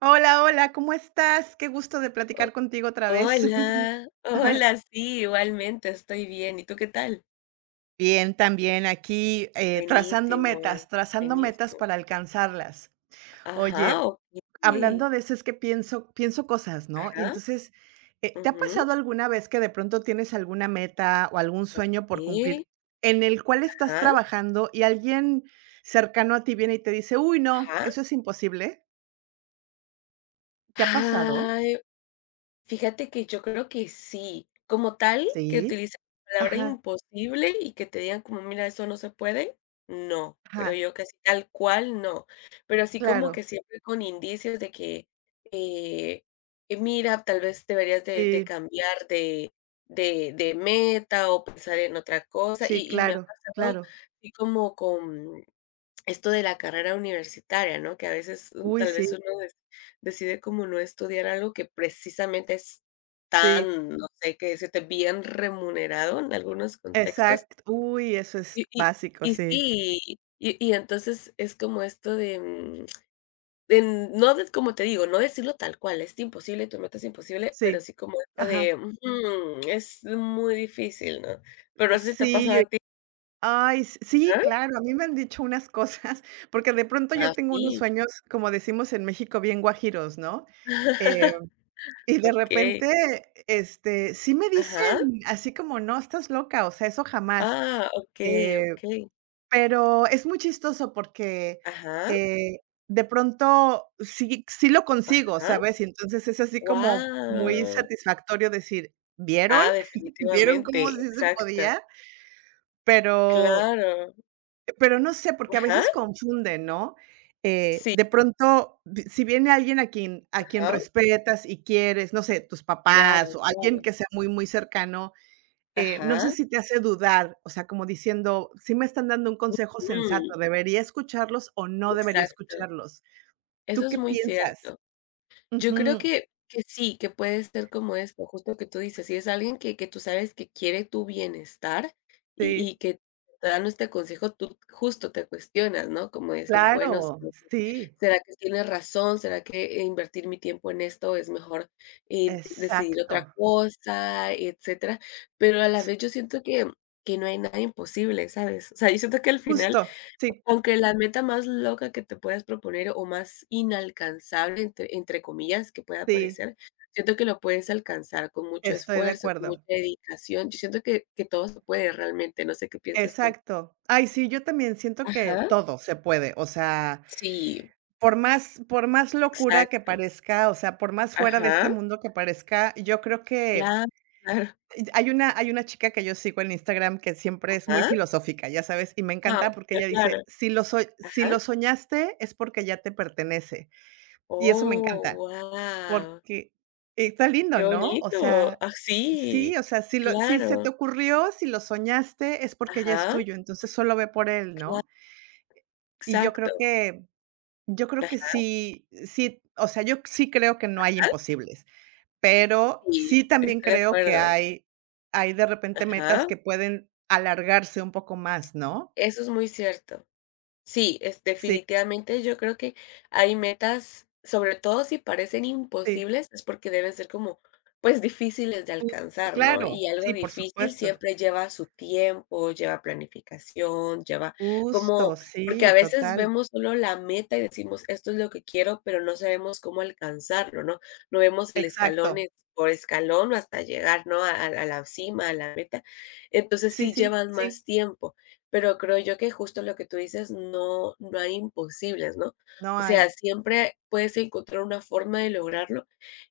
Hola, hola, ¿cómo estás? Qué gusto de Ho platicar contigo otra vez. hola, hola, sí, igualmente, estoy bien, ¿y tú qué tal? Bien, también aquí Buenísimo, trazando metas buenísimo. para alcanzarlas. Ajá, Oye, okey. hablando de eso, es que pienso, pienso cosas, ¿no? Y Ajá, entonces, ¿te ha ujú, pasado alguna vez que de pronto tienes alguna meta o algún sueño por cumplir sí, en el cual estás trabajando y alguien cercano a ti viene y te dice, uy, no, ajá, ajá. eso es imposible? ¿Te ha pasado? Ay. Fíjate que yo creo que sí, como tal, que Sí. utilicen la palabra Ajá, imposible y que te digan como: "Mira, eso no se puede". No, creo ajá, yo que así tal cual, no, pero así como claro, que siempre con indicios de eh, que mira, tal vez deberías de sí. cambiar de meta o pensar en otra cosa, Sí, y me ha claro, pasado claro. así como con esto de la carrera universitaria, ¿no? Que a veces, Uy, tal sí, vez uno des decide como no estudiar algo que precisamente es sí, tan, no sé qué decirte, bien remunerado en algunos contextos. exacto. Uy, eso es Y y básico, y sí, sí, y entonces es como esto de, de no de como te digo, no decirlo tal cual, es imposible, tu meta es imposible, pero sí. sí como esto Ajá, de, ujú, es muy difícil, ¿no? Pero no sé si te ha pasado sí. a ti, Ay, s sí, ¿ah? claro, a mí me han dicho unas cosas, porque de pronto yo Ah, tengo unos sí. sueños, como decimos en México, bien guajiros, ¿no? Eh, y de Okey. repente, este, sí me Ajá. dicen así como: "No, estás loca, o sea, eso jamás". Ah, okey, Eh okey. Pero es muy chistoso porque, Ajá, eh, de pronto sí lo consigo, ajá. ¿sabes? Y entonces es así como muy Wow. satisfactorio decir: "¿Vieron? Ah, ¿Vieron cómo definitivamente, sí se exacto. podía?". Pero Claro. pero no sé, porque a Ajá. veces confunden, ¿no? Sí, De pronto, vi si viene alguien a quien ajá. respetas y quieres, no sé, tus papás Claro, o alguien claro. que sea muy, muy cercano, no sé Ajá. si te hace dudar, o sea, como diciendo, si me están dando un consejo Mm, sensato, ¿debería escucharlos o no debería exacto. escucharlos? Eso ¿Tú es qué muy piensas? cierto. Yo creo Ujú, que sí, que puede ser como esto, justo que tú dices, si es alguien que tú sabes que quiere tu bienestar y sí, que te dan este consejo, tú justo te cuestionas, ¿no? Como decir, bueno, claro, ¿será que sí, será que tienes razón? ¿Será que invertir mi tiempo en esto es mejor, decidir otra exacto. cosa, etcétera? Pero a la Sí, vez yo siento que no hay nada imposible, ¿sabes? O sea, yo siento que al final justo, sí, aunque la meta más loca que te puedas proponer o más inalcanzable, entre comillas, que pueda sí, parecer, siento que lo puedes alcanzar con mucho estoy de esfuerzo, con acuerdo. mucha dedicación. Yo siento que todo se puede realmente, no sé qué piensas tú. Exacto. Ay, sí, yo también siento que Ajá, todo se puede, o sea, sí, por más locura que exacto. parezca, o sea, por más fuera de este Ajá, mundo que parezca, yo creo que claro, claro, hay una chica que yo sigo en Instagram que siempre es muy ajá, filosófica, ya sabes, y me guau, encanta porque ella claro, dice: Si lo ajá. soñaste es porque ya te pertenece", y eso me Oh, encanta, guau, porque está lindo, qué ¿no? O bonito. sea, Ah, sí, sí, o sea, si se te claro, ocurrió, si lo soñaste es porque ya es ajá, tuyo, entonces solo ve por él, claro, ¿no? Y yo exacto, creo que yo creo que ajá. sí sí, o sea, yo sí creo que no hay imposibles. Pero Sí, sí también estoy de creo que acuerdo. Hay de repente metas Ajá, que pueden alargarse un poco más, ¿no? eso es muy cierto. Sí, es Sí, definitivamente yo creo que hay metas, sobre todo si parecen sí, imposibles, es porque deben ser como, pues, difíciles de justo, alcanzar, ¿no? claro, Y algo sí, por difícil supuesto. siempre lleva su tiempo, lleva planificación, lleva Justo, como, porque sí, a veces total. vemos solo la meta y decimos, esto es lo que quiero, pero no sabemos cómo alcanzarlo, ¿no? No vemos el escalón Exacto. Por escalón o hasta llegar, ¿no? A la cima, a la meta. Entonces Sí, sí sí, llevan sí, más tiempo. Pero creo yo que justo lo que tú dices, no no hay imposibles, ¿no? no O hay. sea, siempre puedes encontrar una forma de lograrlo,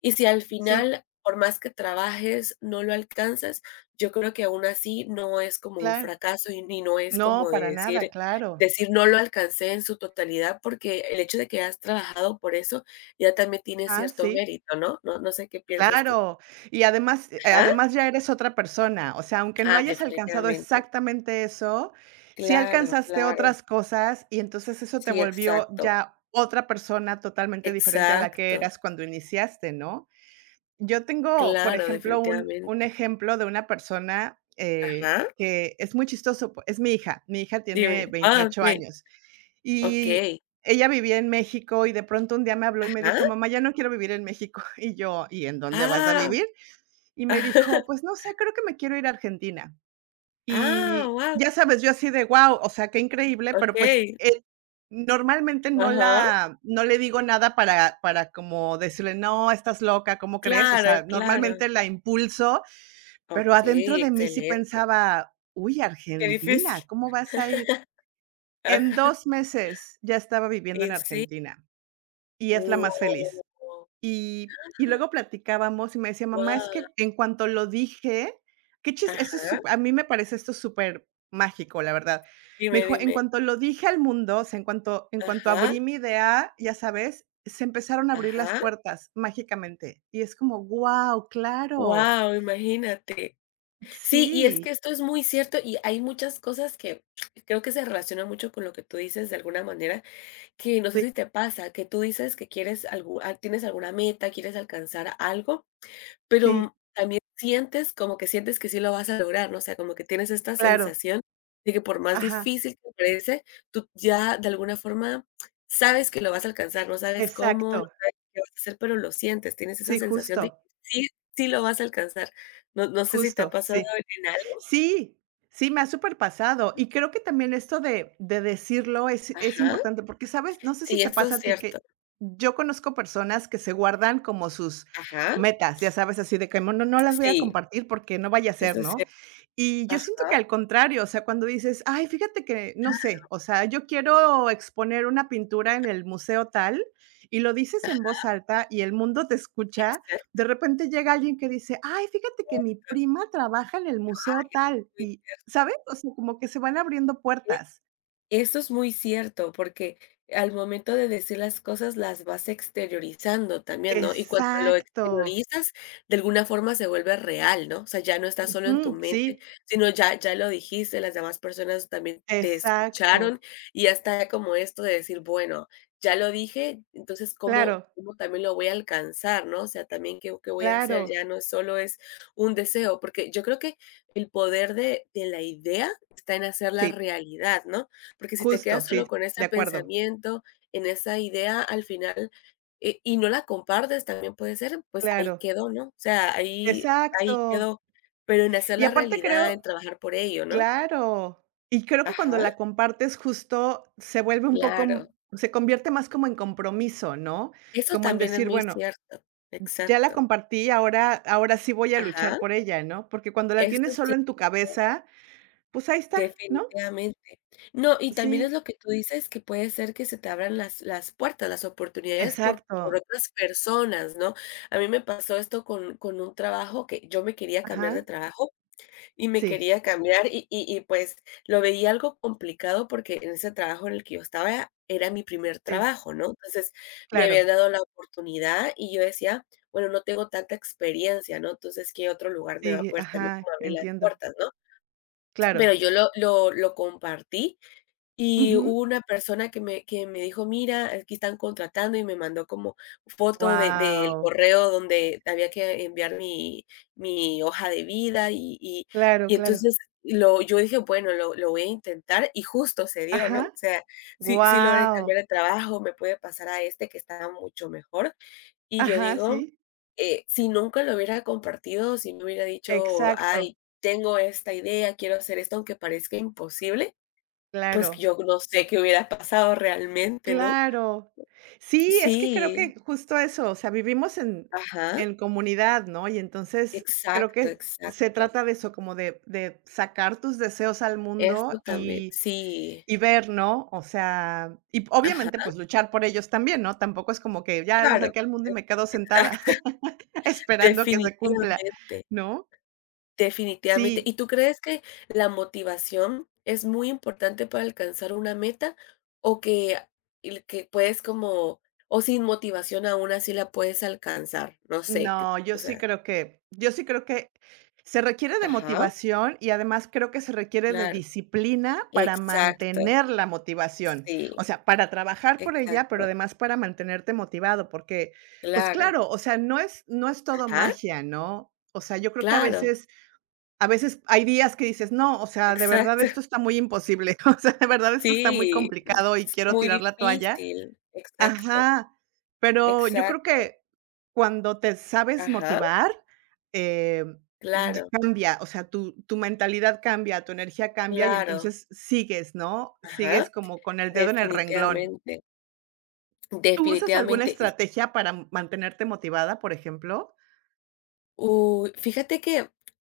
y si al Sí, final, por más que trabajes, no lo alcanzas, yo creo que aún así no es como un claro. fracaso, y ni no es No, como de para decir nada, claro. decir: "No lo alcancé en su totalidad", porque el hecho de que has trabajado por eso ya también tiene Ah, cierto sí. mérito, ¿no? No no sé qué piensas tú. Claro, y además Ajá. además ya eres otra persona, o sea, aunque no Ah, hayas alcanzado definitivamente. exactamente eso, sí Claro, alcanzaste claro. otras cosas y entonces eso te Sí, volvió exacto. ya otra persona totalmente diferente a la que Exacto, eras cuando iniciaste, ¿no? Yo tengo, por claro, ejemplo, un definitivamente. ejemplo de una persona, Ajá, que es muy chistoso, po es mi hija. Mi hija tiene dime. Ah, 28 okey, años, y okey, ella vivía en México, y de pronto un día me habló y me ajá. dijo: "Mamá, ya no quiero vivir en México". Y yo: "¿Y en dónde vas a Ah, vivir?". Y me dijo: "Pues no sé, creo que me quiero ir a Argentina". ah, Y wow, ya sabes, yo así de wow, o sea, qué increíble, pero pues, okey, normalmente ajá, no le digo nada para como decirle: "No, estás loca, ¿cómo crees?". O claro, sea, claro. normalmente la impulso, pero adentro Okey, de mí sí excelente. pensaba: "Uy, Qué difícil. Argentina, ¿cómo vas a ir?". Ajá. En 2 meses ya estaba viviendo Y en sí. Argentina y es la más Wow, feliz. Y y luego platicábamos y me decía: "Mamá, es que wow. en cuanto lo dije", qué chis eso es Ajá, sup a mí me parece esto súper mágico la verdad. Me dime, dijo: "En dime. cuanto lo dije al mundo, o sea, en cuanto Ajá, abrí mi idea, ya sabes, se empezaron a abrir las ajá. puertas mágicamente". Y es como, guau, claro. Wow, imagínate. Sí, y es Sí, que esto es muy cierto, y hay muchas cosas que creo que se relacionan mucho con lo que tú dices de alguna manera, que no sé sí, si te pasa, que tú dices que quieres algo tienes alguna meta, quieres alcanzar algo, pero, sí, también sientes como que sientes que sí lo vas a lograr, ¿no? O sea, como que tienes esta claro. sensación de que por más Ajá, difícil que parece, tú ya de alguna forma sabes que lo vas a alcanzar, no sabes cómo, no exacto. sabes qué vas a hacer, pero lo sientes, tienes esa Sí, sensación de que justo, sí, sí lo vas a alcanzar. No no sé si te ha justo, pasado sí. en... Sí, sí, me ha superpasado. Y creo que también esto de decirlo es Ajá. importante, porque, ¿sabes? No sé si Sí, te eso pasa es a ti cierto. que yo conozco personas que se guardan como sus Ajá. metas, ya sabes, así de que no las voy a Sí, compartir porque no vaya a ser, eso es ¿no? cierto. Y yo siento que Ajá. al contrario, o sea, cuando dices: "Ay, fíjate que, no sé, o sea, yo quiero exponer una pintura en el museo tal", y lo dices Ah, en voz alta y el mundo te escucha, de exacto, repente llega alguien que dice: "Ay, fíjate que mi prima trabaja en el museo eso es tal", muy y, cierto. ¿sabes? O sea, como que se van abriendo puertas. Eso es muy cierto, porque al momento de decir las cosas las vas exteriorizando también, ¿no? Y cuando lo Exacto. exteriorizas, de alguna forma se vuelve real, ¿no? O sea, ya no está solo en tu Ujú, sí, mente, sino ya, ya lo dijiste, las demás personas también te exacto. escucharon y hasta como esto de decir, bueno, ya lo dije, entonces Claro, ¿cómo también lo voy a alcanzar, ¿no? O sea, también qué voy a hacer, claro. ya no solo es un deseo, porque yo creo que el poder de la idea está en hacerla Sí, realidad, ¿no? Porque si te justo, quedas solo sí, con de ese acuerdo. pensamiento, en esa idea, al final, y no la compartes, también puede ser, pues ahí Claro. quedó, ¿no? O sea, ahí, ahí Exacto. quedó. Pero en hacer Y la aparte realidad, creo en trabajar por ello, ¿no? claro. Y creo que Ajá, cuando la compartes justo se vuelve un poco, claro. Se convierte más como en compromiso, ¿no? Eso Como en también es decir, muy bueno, cierto. ya la Exacto. compartí, ahora ahora sí voy a luchar Ajá. por ella, ¿no? Porque cuando la Esto tienes es solo en tu cierto. cabeza, pues ahí está, ¿no? Definitivamente. No, y también es Sí, lo que tú dices, que puede ser que se te abran las puertas, las oportunidades por exacto. otras personas, ¿no? A mí me pasó esto con un trabajo que yo me quería cambiar de Ajá. trabajo y me Sí, quería cambiar y, pues, lo veía algo complicado porque en ese trabajo en el que yo estaba era mi primer sí, trabajo, ¿no? Entonces, me habían claro. dado la oportunidad y yo decía: "Bueno, no tengo tanta experiencia, ¿no? Entonces, ¿qué otro lugar me va a Sí, poder también ajá, como abrir las entiendo. puertas, no?". Claro. Pero yo lo compartí y Ujú. hubo una persona que me dijo: "Mira, aquí están contratando", y me mandó como foto de del Guau. correo donde había que enviar mi mi hoja de vida y y Claro, y claro. entonces lo yo dije: "Bueno, lo voy a intentar", y justo se dio, ¿no? Ajá. O sea, sí sí logré Guau. cambiar de trabajo, me pude pasar a este que estaba mucho mejor, y yo Ajá, digo, sí. Si nunca lo hubiera compartido, si me hubiera dicho, Exacto. ay, tengo esta idea, quiero hacer esto, aunque parezca imposible, pues Claro. yo no sé qué hubiera pasado realmente, ¿no? Claro. Sí, es que creo Sí, que justo eso, o sea, vivimos ajá, en comunidad, ¿no? Y entonces creo exacto, que se exacto. trata de eso, como de sacar tus deseos al Esto mundo también, sí, y ver, ¿no? O sea, y ajá, obviamente, pues, luchar por ellos también, ¿no? Tampoco es como que ya los claro, saqué al mundo y me quedo e sentada exacto, esperando que se cumpla, definitivamente. ¿no? Definitivamente. Sí. ¿Y tú crees que la motivación es muy importante para alcanzar una meta o que el que puedes como o sin motivación aún así la puedes alcanzar? No sé, que, No, o sea, yo sí creo que se requiere de ajá, motivación y además creo que se requiere de claro. disciplina para Exacto. mantener la motivación. Sí, O sea, para trabajar por ella, pero exacto. además para mantenerte motivado, porque, pues Claro. claro, o sea, no es todo Ajá, magia, ¿no? O sea, yo creo que claro. A veces hay días que dices: "No, o sea, de verdad Exacto. esto está muy imposible, o sea, de verdad esto está muy Sí, complicado y s quiero muy tirar la toalla". difícil. Exacto, Ajá, pero yo creo exacto. que cuando te sabes Ajá, motivar, em, y claro, cambia, o sea, tu mentalidad cambia, tu energía cambia y claro. entonces sigues, ¿no? Ajá, Sigues como con el dedo en el renglón. definitivamente. ¿Tú usas alguna Definitivamente. Estrategia para mantenerte motivada, por ejemplo? Uy, fíjate que,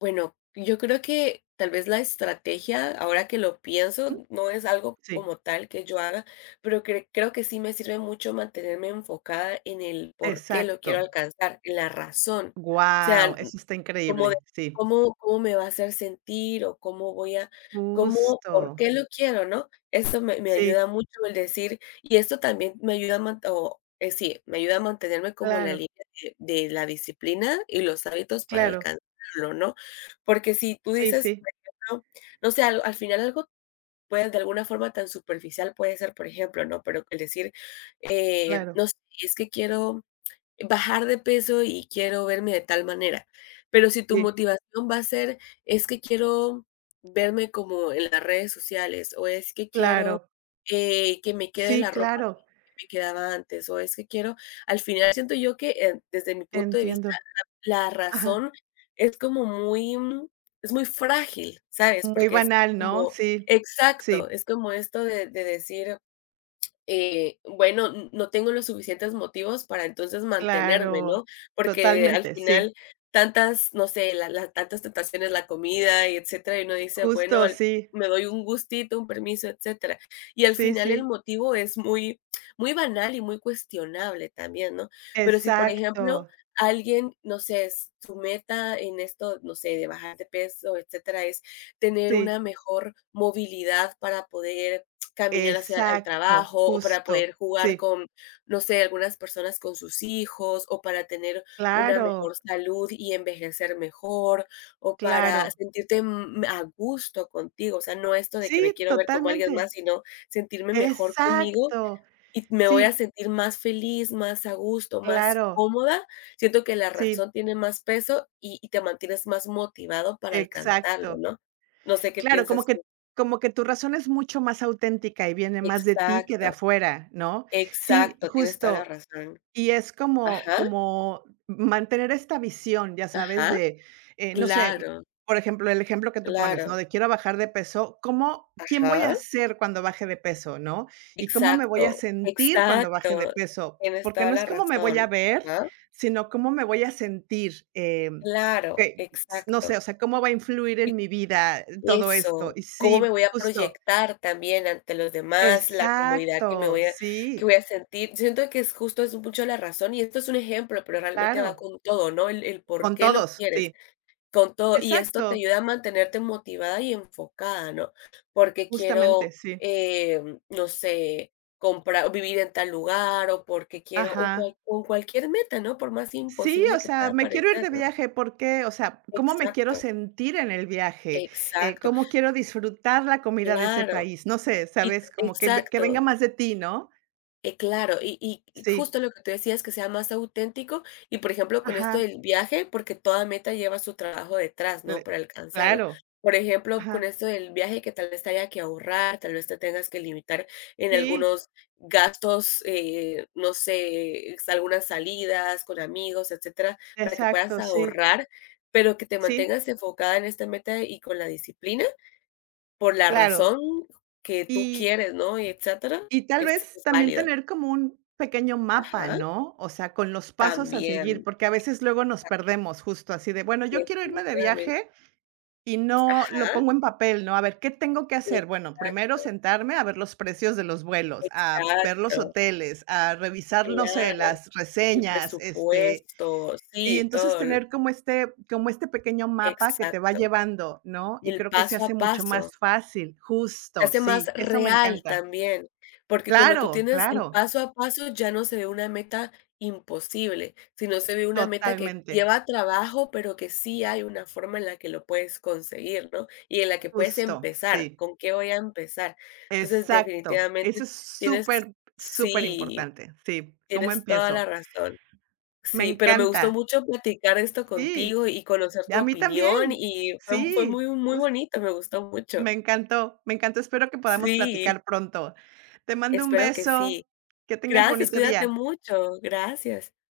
bueno, yo creo que tal vez la estrategia, ahora que lo Ujú, pienso, no es algo sí, como tal que yo haga, pero creo que sí me sirve mucho mantenerme enfocada en el por qué lo quiero exacto. alcanzar, en la razón. O Wow, sea, eso está como de increíble, sí. cómo me va a hacer sentir o cómo voy a cómo por Justo. qué lo quiero, ¿no? Eso me Sí, ayuda mucho el decir y esto también me ayuda a man o, sí, me ayuda a mantenerme como en la claro, línea de la disciplina y los hábitos para claro. alcanzarlo, ¿no? Porque si tú Sí, dices, sí, por ejemplo, no sé, al final algo puede de alguna forma tan superficial puede ser, por ejemplo, ¿no? Pero el decir, claro. no sé, es que quiero bajar de peso y quiero verme de tal manera. Pero si tu Sí, motivación va a ser: "Es que quiero verme como en las redes sociales", o "Es que quiero, claro. Que me quede Sí, la ropa que claro. que me quedaba antes", o "Es que quiero", al final siento yo que, desde mi punto de vista, Entiendo. la Ajá. razón es como muy, mm, es muy frágil, ¿sabes? Muy Porque es banal, ¿no? como Sí, exacto, sí, es como esto de decir bueno, n no tengo los suficientes motivos para entonces mantenerme, claro, ¿no? Porque al totalmente, sí. final tantas, no sé, la tantas tentaciones, la comida y etcétera, y uno dice: "Bueno, Justo, al sí, me doy un gustito, un permiso, etcétera". Y al sí, final el sí, motivo es muy banal y muy cuestionable también, ¿no? Pero si, por ejemplo, exacto, alguien, no sé, s su meta en esto, no sé, de bajar de peso, etcétera, es tener sí, una mejor movilidad para poder caminar hacia al exacto, trabajo o para justo, poder jugar sí, con, no sé, algunas personas con sus hijos o para tener una claro, mejor salud y envejecer mejor o para claro, sentirte a gusto contigo. O sea, no esto de que me sí, quiero ver como alguien totalmente, más, sino sentirme mejor conmigo exacto, y me voy a sí, sentir más feliz, más a gusto, más claro, cómoda. Siento que la sí, razón tiene más peso y te mantienes más motivado para alcanzarlo, exacto. ¿no? No sé qué Claro, como piensas que tú. Tu razón es mucho más auténtica y viene más de ti que de Exacto. afuera, ¿no? Sí, Exacto, tienes toda la justo. razón. Y es como Ajá, mantener esta visión, ya sabes, ajá. de, no sé, Claro, por ejemplo, el ejemplo que tú pones, ¿no? claro. De quiero bajar de peso, ¿cómo quién voy a Ajá. ser cuando baje de peso, no? Y cómo me voy a Exacto, sentir cuando baje de exacto. peso, Tienes porque toda no es la cómo me voy razón. a ver, Ajá. sino cómo me voy a sentir, Claro, que s no sé, o exacto. sea, cómo va a influir en mi vida Y todo esto. eso, Y cómo me sí, voy a justo. proyectar también ante los demás, la comodidad que me Exacto, voy a que sí, voy a sentir. Siento que es justo es mucho la razón, y esto es un ejemplo, pero realmente va claro, con todo, ¿no? El por con qué lo todos, quieres. sí, Con todo y esto te exacto. ayuda a mantenerte motivada y enfocada, ¿no? Porque Justamente, quiero, sí. em, no sé, comprar vivir en tal lugar, o porque quiero o Ajá. cual con cualquier meta, ¿no? Por más Sí, imposible o que sea, pueda me quiero ir parecer, de ¿no? viaje, porque o sea, ¿cómo me quiero Exacto, sentir en el viaje? Exacto, ¿Cómo quiero disfrutar la comida de ese claro, país? No sé, y ¿sabes? Como que ve que venga exacto. más de ti, ¿no? Claro, y Sí. justo lo que tú decías, que sea más auténtico y, por ejemplo, con esto Ajá. del viaje, porque toda meta lleva su trabajo detrás, ¿no?, Cle para alcanzarla. claro. Por ejemplo, con Ajá. esto del viaje que tal vez te haya que ahorrar, tal vez te tengas que limitar en Sí, algunos gastos, no sé, s algunas salidas con amigos, etcétera, para que puedas exacto, sí. ahorrar, pero que te Sí, mantengas enfocada en esta meta y con la disciplina, por la claro. razón que tú Y quieres, ¿no?, y etcétera, y tal vez es también válido. tener como un pequeño mapa, Ajá. ¿no? O sea, con los pasos a seguir, También, porque a veces luego nos perdemos justo así de, bueno, yo quiero irme de definitivamente. viaje y no lo Ajá, pongo en papel, ¿no? A ver, ¿qué tengo que hacer? Bueno, primero exacto, sentarme a ver los precios de los vuelos, a ver los exacto, hoteles, a revisar, no sé, claro, las el reseñas, este, presupuesto, y sí, entonces todo, tener como este pequeño mapa que te va exacto, llevando, ¿no? Y el creo que se paso a hace mucho paso. más fácil, Se justo, hace más sí, eso me real encanta. también, porque cuando tú Claro, tienes el claro, paso a paso ya no se ve una meta imposible, sino se ve una meta que totalmente, lleva trabajo, pero que sí hay una forma en la que lo puedes conseguir, ¿no? Y en la que puedes justo, empezar, sí, ¿con qué voy a empezar? Entonces, exacto. definitivamente Eso es tienes súper, súper sí, importante sí. ¿Cómo tienes toda la empiezo? razón. Me Sí, pero me encanta. gustó mucho platicar esto Sí, contigo y conocer y tu a mí opinión también. y fue Sí, muy, muy justo. bonito, me gustó mucho. Me encantó, me encantó. Espero que podamos Sí, platicar pronto. Te mando un espero que sí. beso. Que tengas Gracias, bonito cuídate día. mucho, gracias.